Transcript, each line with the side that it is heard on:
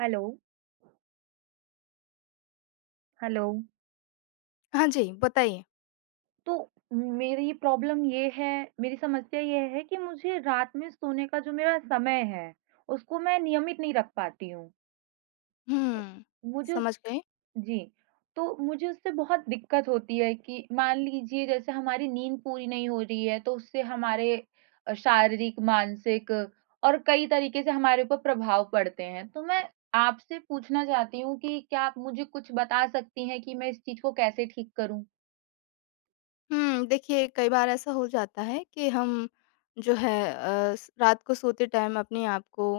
right: Hello, hello.
left: हाँ जी, बताइए।
right: तो मेरी समस्या ये है कि मुझे रात में सोने का जो मेरा समय है, उसको मैं नियमित नहीं रख पाती हूँ।
left: हुँ,
right: मुझे उस
left: समझ गई।
right: जी। तो मुझे उससे बहुत दिक्कत होती है कि मान लीजिए जैसे हमारी नींद पूरी नहीं हो रही है, तो उससे हमारे शारीरिक, मानसिक और कई तरीके से हमारे ऊपर प्रभाव पड़ते हैं। तो मैं आपसे पूछना चाहती हूँ कि क्या आप मुझे कुछ बता सकती हैं कि मैं इस चीज़ को कैसे ठीक करूँ?
left: देखिए कई बार ऐसा हो जाता है कि हम जो है अ, स रात को सोते टाइम अपने आप को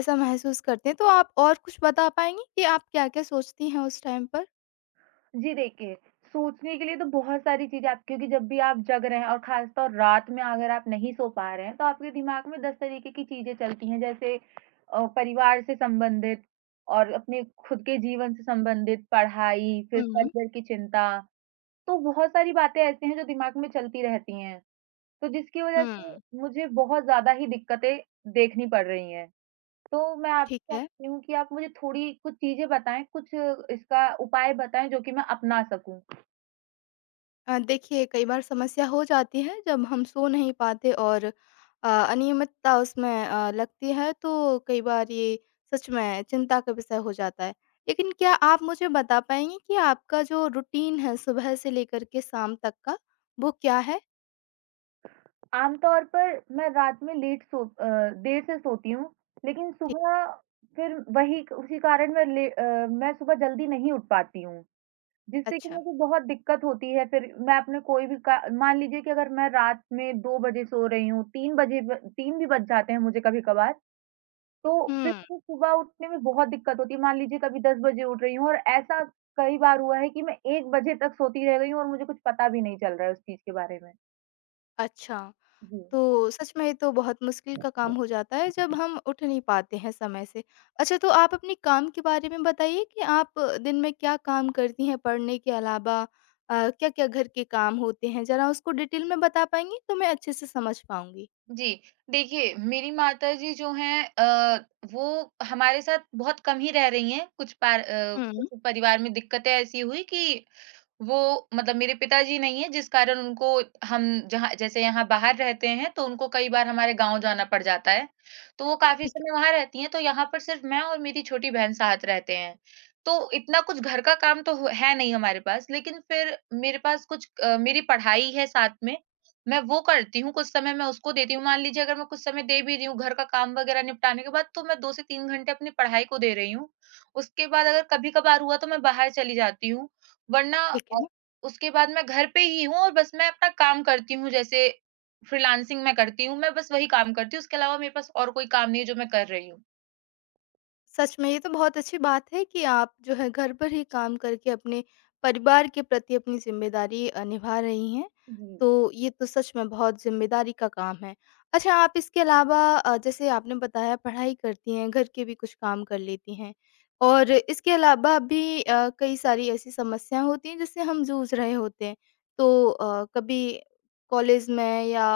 left: ऐसा महसूस करते हैं, तो आप और कुछ बता पाएँगी कि आप क्या-क्या सोचती हैं उस टाइम पर?
right: जी, देखिए, सोचने के लिए तो बहुत सारी चीज़ें आप क्योंकि जब भी आप जग रहे हैं और ख़ासतौर रात में अगर आप नहीं सो पा रहे हैं, तो आपके दिमाग में 10 तरीके की चीज़ें चलती हैं, जैसे परिवार से संबंधित और अपने खुद के जीवन से संबंधित, पढ़ाई, फिर
left: हुँ,
right: करियर की चिंता, तो बहुत सारी बातें ऐसी हैं जो दिमाग में चलती रहती हैं। तो जिसकी वज़ह
left: हुँ,
right: से मुझे बहुत ज़्यादा ही दिक्कतें देखनी पड़ रही हैं। तो मैं आपसे
left: ठीक है।
right: चाहती हूँ कि आप मुझे थोड़ी कुछ चीज़ें बताएँ, कुछ इसका उपाय बताएँ जो कि मैं अपना सकूँ।
left: देखिए कई बार समस्या हो जाती है जब हम सो नहीं पाते और अनियमितता उसमें लगती है तो कई बार ये सच में चिंता का विषय हो जाता है। लेकिन क्या आप मुझे बता पाएँगी कि आपका जो रूटीन है सुबह से लेकर के शाम तक का, वो क्या है?
right: आमतौर पर मैं रात में देर से सोती हूँ, लेकिन
left: ठीक।
right: सुबह फिर वही उसी कारण मैं सुबह जल्दी नहीं उठ पाती हूँ, जिससे कि
left: अच्छा।
right: मुझे बहुत दिक्कत होती है। फिर मैं अपने कोई भी का मान लीजिए कि अगर मैं रात में 2 बजे सो रही हूँ, 3 बजे ब 3 भी बज जाते हैं मुझे कभी-कभार। तो फिर
left: हुँ,
right: मुझे सुबह उठने में बहुत दिक्कत होती है। मान लीजिए कभी 10 बजे उठ रही हूँ और ऐसा कई बार हुआ है कि मैं 1 बजे तक सोती रह गई हूँ और मुझे कुछ पता भी नहीं चल रहा है उस चीज़ के बारे में।
left: अच्छा।
right: जी।
left: तो सच में ये तो बहुत मुश्किल का काम हो जाता है जब हम उठ नहीं पाते हैं समय से। अच्छा, तो आप अपने काम के बारे में बताइए कि आप दिन में क्या काम करती हैं पढ़ने के अलावा? क्या-क्या घर के काम होते हैं? ज़रा उसको डिटेल में बता पाएँगी? तो मैं अच्छे से समझ पाऊँगी।
right: जी, देखिए मेरी माताजी जो हैं वो हमारे साथ बहुत कम ही रह रही हैं,
left: हुँ।
right: कुछ परिवार में दिक्कतें ऐसी हुई कि वो मतलब मेरे पिताजी नहीं है, जिस कारण उनको हम जहाँ जैसे यहाँ बाहर रहते हैं तो उनको कई बार हमारे गाँव जाना पड़ जाता है। तो वो काफ़ी
left: ठीक है,
right: समय वहाँ रहती हैं, तो यहाँ पर सिर्फ़ मैं और मेरी छोटी बहन साथ रहते हैं। तो इतना कुछ घर का काम तो हो है नहीं हमारे पास, लेकिन फ़िर मेरे पास कुछ मेरी पढ़ाई है साथ में, मैं वो करती हूँ, कुछ समय मैं उसको देती हूँ। मान लीजिए अगर मैं कुछ समय दे भी रही हूँ घर का काम वग़ैरह निपटाने के बाद, तो मैं 2 से 3 घंटे अपनी पढ़ाई को दे रही हूँ। उसके बाद अगर कभी-कभार हुआ तो मैं बाहर चली जाती हूँ। वरना
left: ठीक
right: अ,
left: है।
right: उसके बाद मैं घर पे ही हूँ और बस मैं अपना काम करती हूँ, जैसे फ्रीलांसिंग मैं करती हूँ, मैं बस वही काम करती हूँ, उसके अलावा मेरे पास और कोई काम नहीं है जो मैं कर रही हूँ।
left: सच में ये तो बहुत अच्छी बात है कि आप जो है घर पर ही काम करके अपने परिवार के प्रति अपनी ज़िम्मेदारी निभा रही हैं।
right: जी।
left: तो ये तो सच में बहुत ज़िम्मेदारी का काम है। अच्छा, आप इसके अलावा जैसे आपने बताया पढ़ाई करती हैं, घर के भी कुछ काम कर लेती हैं और इसके अलावा भी कई सारी ऐसी समस्याएँ होती हैं जिससे हम जूझ रहे होते हैं। तो कभी कॉलेज में या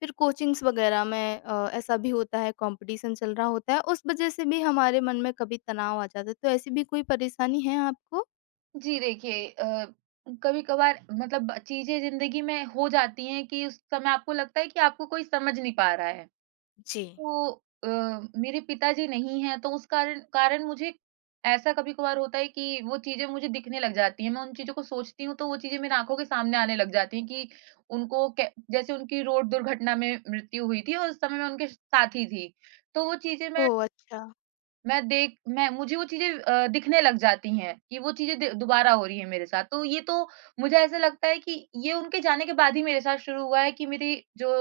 left: फिर कोचिंग्स वगैरह में ऐसा भी होता है कंपटीशन चल रहा होता है, उस वज़ह से भी हमारे मन में कभी तनाव आ जाता है, तो ऐसी भी कोई परेशानी है आपको?
right: जी, देखिए कभी-कभार मतलब चीज़ें ज़िंदगी में हो जाती हैं कि उस समय आपको लगता है कि आपको कोई समझ नहीं पा रहा है।
left: जी।
right: तो अ, मेरे पिताजी नहीं हैं, तो उस कारण कारण मुझे ऐसा कभी-कभार होता है कि वो चीज़ें मुझे दिखने लग जाती हैं। मैं उन चीज़ों को सोचती हूँ तो वो चीज़ें मेरी आँखों के सामने आने लग जाती हैं कि उनको कै जैसे उनकी रोड दुर्घटना में मृत्यु हुई थी और उस समय मैं उनके साथी थी। तो वो चीज़ें मैं।
left: ओह! अच्छा,
right: मैं देख मैं मुझे वो चीज़ें दिखने लग जाती हैं कि वो चीज़ें द दोबारा हो रही हैं मेरे साथ। तो ये तो मुझे ऐसा लगता है कि ये उनके जाने के बाद ही मेरे साथ शुरू हुआ है कि मेरी जो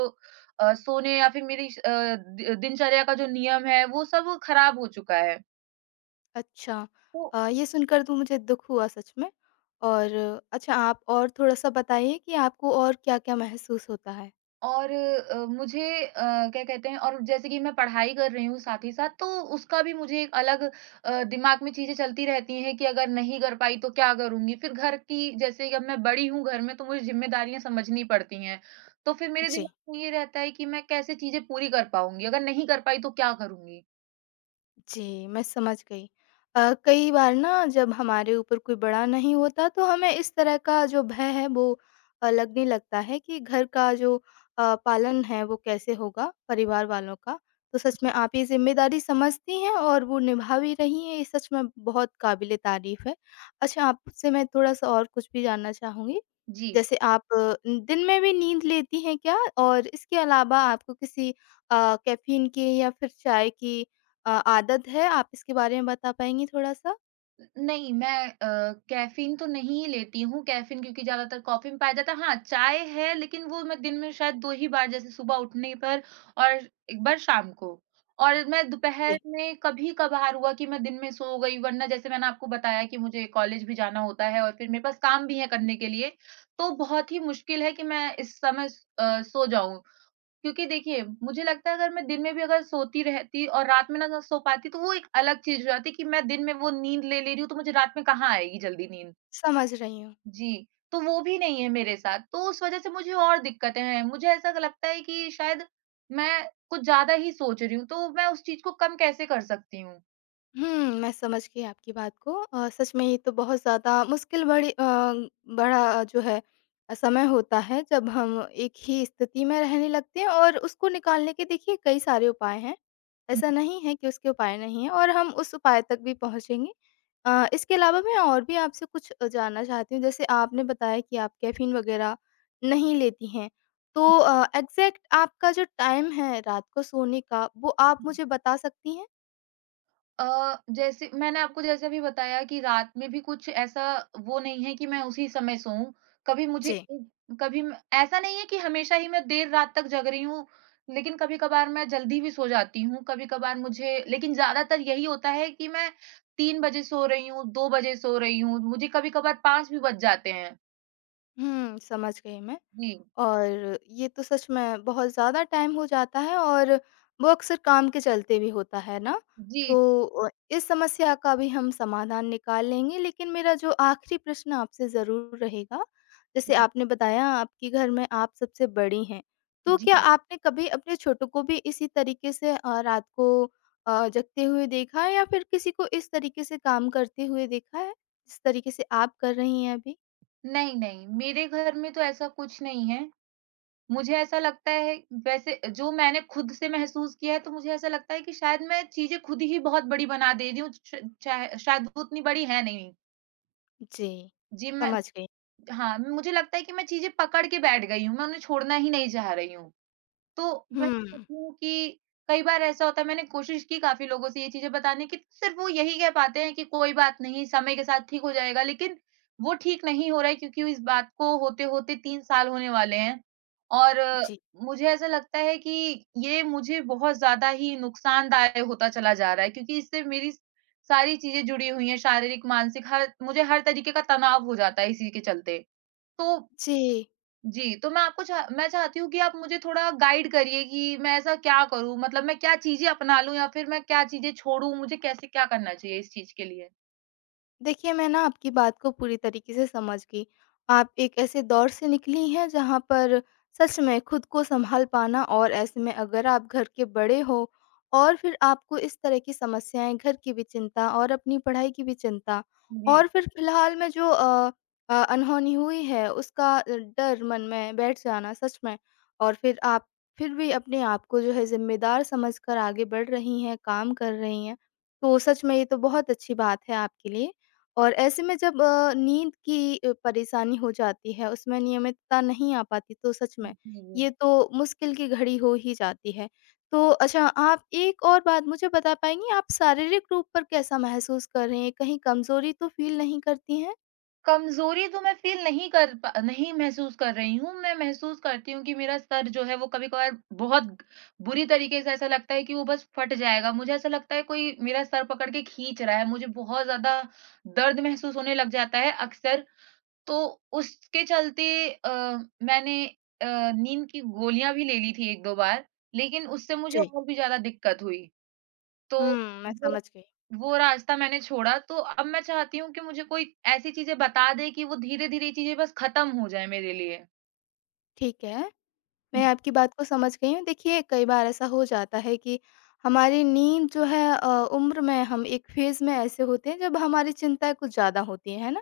right: सोने या फिर मेरी श अ, दि दिनचर्या का जो नियम है, वो सब खराब हो चुका है।
left: अच्छा।
right: तो
left: ये सुनकर तो मुझे दुःख हुआ सच में। और अच्छा, आप और थोड़ा-सा बताइए कि आपको और क्या-क्या महसूस होता है?
right: और मुझे क्या कहते हैं, और जैसे कि मैं पढ़ाई कर रही हूँ साथ ही साथ, तो उसका भी मुझे एक अलग दिमाग में चीज़ें चलती रहती हैं कि अगर नहीं कर पाई तो क्या करूँगी? फिर घर की जैसे कि अब मैं बड़ी हूँ घर में तो मुझे ज़िम्मेदारियाँ समझनी पड़ती हैं। तो फिर मेरे
left: जी।
right: दिमाग में ये रहता है कि मैं कैसे चीज़ें पूरी कर पाऊँगी? अगर नहीं कर पाई तो क्या करूँगी?
left: जी, मैं समझ गई। कई बार ना जब हमारे ऊपर कोई बड़ा नहीं होता तो हमें इस तरह का जो भय है वो लगने लगता है कि घर का जो पालन है वो कैसे होगा परिवार वालों का। तो सच में आप ये ज़िम्मेदारी समझती हैं और वो निभा भी रही हैं, ये सच में बहुत काबिल-ए-तारीफ़ है। अच्छा, आपसे मैं थोड़ा-सा और कुछ भी जानना चाहूँगी।
right: जी।
left: जैसे आप दिन में भी नींद लेती हैं क्या? और इसके अलावा आपको किसी कैफ़ीन की या फिर चाय की आदत है? आप इसके बारे में बता पाएँगी थोड़ा-सा?
right: नहीं, मैं कैफ़ीन तो नहीं लेती हूँ, कैफ़ीन क्योंकि ज़्यादातर कॉफ़ी में पाया जाता है। हाँ, चाय है, लेकिन वो मैं दिन में शायद 2 ही बार, जैसे सुबह उठने पर और एक बार शाम को। और मैं दोपहर
left: जी।
right: में कभी-कभार हुआ कि मैं दिन में सो गई, वरना जैसे मैंने आपको बताया कि मुझे कॉलेज भी जाना होता है और फिर मेरे पास काम भी है करने के लिए, तो बहुत ही मुश्किल है कि मैं इस समय सो जाऊँ। क्योंकि देखिए, मुझे लगता है अगर मैं दिन में भी अगर सोती रहती और रात में ना ना सो पाती तो वो एक अलग चीज़ हो जाती कि मैं दिन में वो नींद ले ले रही हूँ तो मुझे रात में कहाँ आएगी जल्दी नींद।
left: समझ रही हूँ।
right: जी, तो वो भी नहीं है मेरे साथ, तो उस वज़ह से मुझे और दिक्कतें हैं। मुझे ऐसा लगता है कि शायद मैं कुछ ज़्यादा ही सोच रही हूँ, तो मैं उस चीज़ को कम कैसे कर सकती हूँ?
left: हुँ, मैं समझ गई आपकी बात को। सच में ये तो बहुत ज़्यादा मुश्किल बड़ा जो है समय होता है जब हम एक ही स्थिति में रहने लगते हैं और उसको निकालने के देखिए कई सारे उपाय हैं। ऐसा नहीं है कि उसके उपाय नहीं हैं और हम उस उपाय तक भी पहुँचेंगे। इसके अलावा मैं और भी आपसे कुछ जानना चाहती हूँ। जैसे आपने बताया कि आप कैफ़ीन वग़ैरह नहीं लेती हैं, तो एग्ज़ैक्ट आपका जो टाइम है रात को सोने का, वो आप मुझे बता सकती हैं?
right: जैसे मैंने आपको जैसे अभी बताया कि रात में भी कुछ ऐसा वो नहीं है कि मैं उसी समय सोऊँ। कभी मुझे,
left: जी।
right: कभी म ऐसा नहीं है कि हमेशा ही मैं देर रात तक जग रही हूँ, लेकिन कभी-कभार मैं जल्दी भी सो जाती हूँ। कभी-कभार मुझे, लेकिन ज़्यादातर यही होता है कि मैं 3 बजे सो रही हूँ, 2 बजे सो रही हूँ, मुझे कभी-कभार 5 भी बज जाते हैं।
left: हुँ, समझ गई मैं।
right: जी।
left: और ये तो सच में बहुत ज़्यादा टाइम हो जाता है और वो अक्सर काम के चलते भी होता है ना?
right: जी,
left: तो इस समस्या का भी हम समाधान निकाल लेंगे लेकिन मेरा जो आखिरी प्रश्न आपसे ज़रूर रहेगा, जैसे आपने बताया आपके घर में आप सबसे बड़ी हैं, तो
right: जी।
left: क्या आपने कभी अपने छोटों को भी इसी तरीके से रात को जगते हुए देखा है या फिर किसी को इस तरीके से काम करते हुए देखा है, जिस तरीके से आप कर रही हैं अभी?
right: नहीं, नहीं, मेरे घर में तो ऐसा कुछ नहीं है। मुझे ऐसा लगता है, वैसे जो मैंने खुद से महसूस किया है, तो मुझे ऐसा लगता है कि शायद मैं चीज़ें खुद ही बहुत बड़ी बना दे रही हूँ, श चाहे शायद वो उतनी बड़ी है नहीं।
left: जी,
right: जी, मैं
left: समझ गई।
right: हाँ, मुझे लगता है कि मैं चीज़ें पकड़ के बैठ गई हूँ, मैं उन्हें छोड़ना ही नहीं चाह रही हूँ। तो मैं
left: हुँ,
right: कहती हूँ कि कई बार ऐसा होता है, मैंने कोशिश की काफ़ी लोगों से ये चीज़ें बताने की, सिर्फ़ वो यही कह पाते हैं कि कोई बात नहीं, समय के साथ ठीक हो जाएगा, लेकिन वो ठीक नहीं हो रहा है क्योंकि इस बात को होते-होते 3 साल होने वाले हैं। और
left: जी।
right: मुझे ऐसा लगता है कि ये मुझे बहुत ज़्यादा ही नुकसानदायक होता चला जा रहा है क्योंकि इससे मेरी सारी चीज़ें जुड़ी हुई हैं, शारीरिक, मानसिक, हर मुझे हर तरीके का तनाव हो जाता है इसी के चलते। तो
left: जी,
right: जी, तो मैं चाहती हूँ कि आप मुझे थोड़ा गाइड करिए कि मैं ऐसा क्या करूँ? मतलब मैं क्या चीज़ें अपना लूँ या फिर मैं क्या चीज़ें छोड़ूँ? मुझे कैसे क्या करना चाहिए इस चीज़ के लिए?
left: देखिए, मैं ना आपकी बात को पूरी तरीके से समझ गई। आप एक ऐसे दौर से निकली हैं जहाँ पर सच में खुद को सँभाल पाना, और ऐसे में अगर आप घर के बड़े हो और फिर आपको इस तरह की समस्याएँ, घर की भी चिंता और अपनी पढ़ाई की भी चिंता
right: जी।
left: और फिर फ़िलहाल में जो अनहोनी हुई है उसका डर मन में बैठ जाना, सच में। और फिर आप फिर भी अपने आप को जो है ज़िम्मेदार समझकर आगे बढ़ रही हैं, काम कर रही हैं। तो सच में ये तो बहुत अच्छी बात है आपके लिए। और ऐसे में जब नींद की परेशानी हो जाती है, उसमें नियमितता नहीं आ पाती तो सच
right: जी,
left: में
right: जी।
left: ये तो मुश्किल की घड़ी हो ही जाती है। तो अच्छा, आप एक और बात मुझे बता पाएँगी आप शारीरिक रूप पर कैसा महसूस कर रही हैं? कहीं कमज़ोरी तो फ़ील नहीं करती हैं?
right: कमज़ोरी तो मैं फ़ील नहीं कर पा, नहीं महसूस कर रही हूँ। मैं महसूस करती हूँ कि मेरा सर जो है वो कभी-कभार बहुत बुरी तरीके से ऐसा लगता है कि वो बस फट जाएगा। मुझे ऐसा लगता है कोई मेरा सर पकड़ के खींच रहा है। मुझे बहुत ज़्यादा दर्द महसूस होने लग जाता है अक्सर। तो उसके चलते अ, मैंने अ, नींद की गोलियाँ भी ले ली थी 1-2 बार, लेकिन उससे मुझे
left: जी।
right: और भी ज़्यादा दिक्कत हुई। तो
left: हुँ, मैं
right: वो
left: समझ गई।
right: वो रास्ता मैंने छोड़ा, तो अब मैं चाहती हूँ कि मुझे कोई ऐसी चीज़ें बता दे कि वो धीरे-धीरे चीज़ें बस खत्म हो जाएँ मेरे लिए।
left: ठीक है। मैं
right: जी,
left: आपकी बात को समझ गई हूँ। देखिए, कई बार ऐसा हो जाता है कि हमारी नींद जो है उम्र में हम एक फ़ेज़ में ऐसे होते हैं जब हमारी चिंताएँ कुछ ज़्यादा होती हैं, है ना?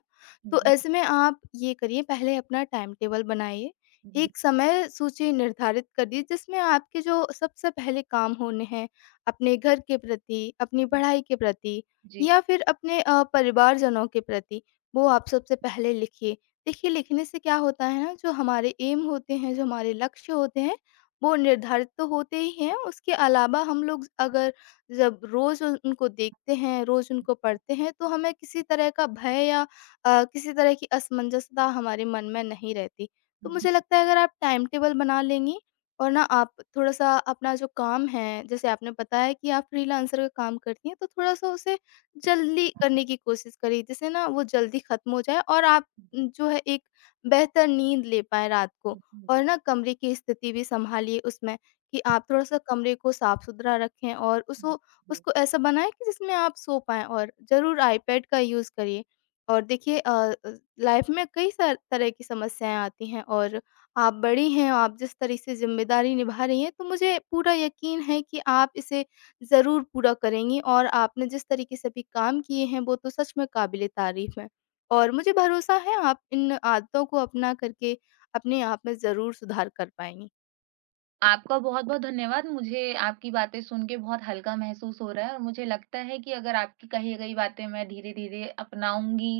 left: तो
right: जी,
left: ऐसे में आप ये करिए पहले अपना टाइम टेबल बनाइए।
right: जी, जी,
left: एक समय सूची निर्धारित करिए जिसमें आपके जो सबसे पहले काम होने हैं, अपने घर के प्रति, अपनी पढ़ाई के प्रति
right: जी,
left: या फिर अपने परिवारजनों के प्रति, वो आप सबसे पहले लिखिए। देखिए लिखने से क्या होता है ना जो हमारे एम होते हैं, जो हमारे लक्ष्य होते हैं, वो निर्धारित तो होते ही हैं, उसके अलावा हम लोग अगर जब रोज़ उन उनको देखते हैं, रोज़ उनको पढ़ते हैं, तो हमें किसी तरह का भय या किसी तरह की असमंजसता हमारे मन में नहीं रहती। तो
right: जी,
left: मुझे लगता है अगर आप टाइम टेबल बना लेंगी और ना आप थोड़ा-सा अपना जो काम है, जैसे आपने बताया कि आप फ्रीलांसर का काम करती हैं, तो थोड़ा-सा उसे जल्दी करने की कोशिश करिए, जिससे ना वो जल्दी खत्म हो जाए और आप जो है एक बेहतर नींद ले पाएँ रात को।
right: जी, जी, जी।
left: और ना कमरे की स्थिति भी सँभालिए उसमें कि आप थोड़ा-सा कमरे को साफ-सुथरा रखें और उसको
right: जी।
left: उसको ऐसा बनाएँ कि जिसमें आप सो पाएँ और ज़रूर आईपैड का यूज़ करिए। और देखिए लाइफ़ में कई सार तरह की समस्याएँ आती हैं और आप बड़ी हैं, आप जिस तरह से ज़िम्मेदारी निभा रही हैं, तो मुझे पूरा यकीन है कि आप इसे ज़रूर पूरा करेंगी और आपने जिस तरीके से अभी काम किए हैं, वो तो सच में काबिल-ए-तारीफ़ हैं। और मुझे भरोसा है आप इन आदतों को अपना करके अपने आप में ज़रूर सुधार कर पाएँगी।
right: आपका बहुत-बहुत धन्यवाद। मुझे आपकी बातें सुन के बहुत हल्का महसूस हो रहा है और मुझे लगता है कि अगर आपकी कही गई बातें मैं धीरे-धीरे अपनाऊँगी,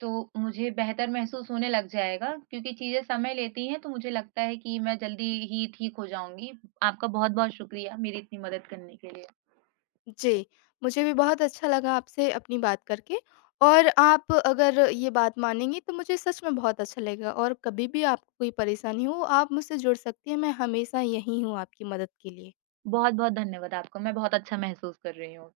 right: तो मुझे बेहतर महसूस होने लग जाएगा क्योंकि चीज़ें समय लेती हैं, तो मुझे लगता है कि मैं जल्दी ही ठीक हो जाऊँगी। आपका बहुत-बहुत शुक्रिया मेरी इतनी मदद करने के लिए।
left: जी, मुझे भी बहुत अच्छा लगा आपसे अपनी बात करके और आप अगर ये बात मानेंगी तो मुझे सच में बहुत अच्छा लगेगा और कभी भी आपको कोई परेशानी हो आप मुझसे जुड़ सकती हैं, मैं हमेशा यहीं हूँ आपकी मदद के लिए।
right: बहुत-बहुत धन्यवाद आपका। मैं बहुत अच्छा महसूस कर रही हूँ।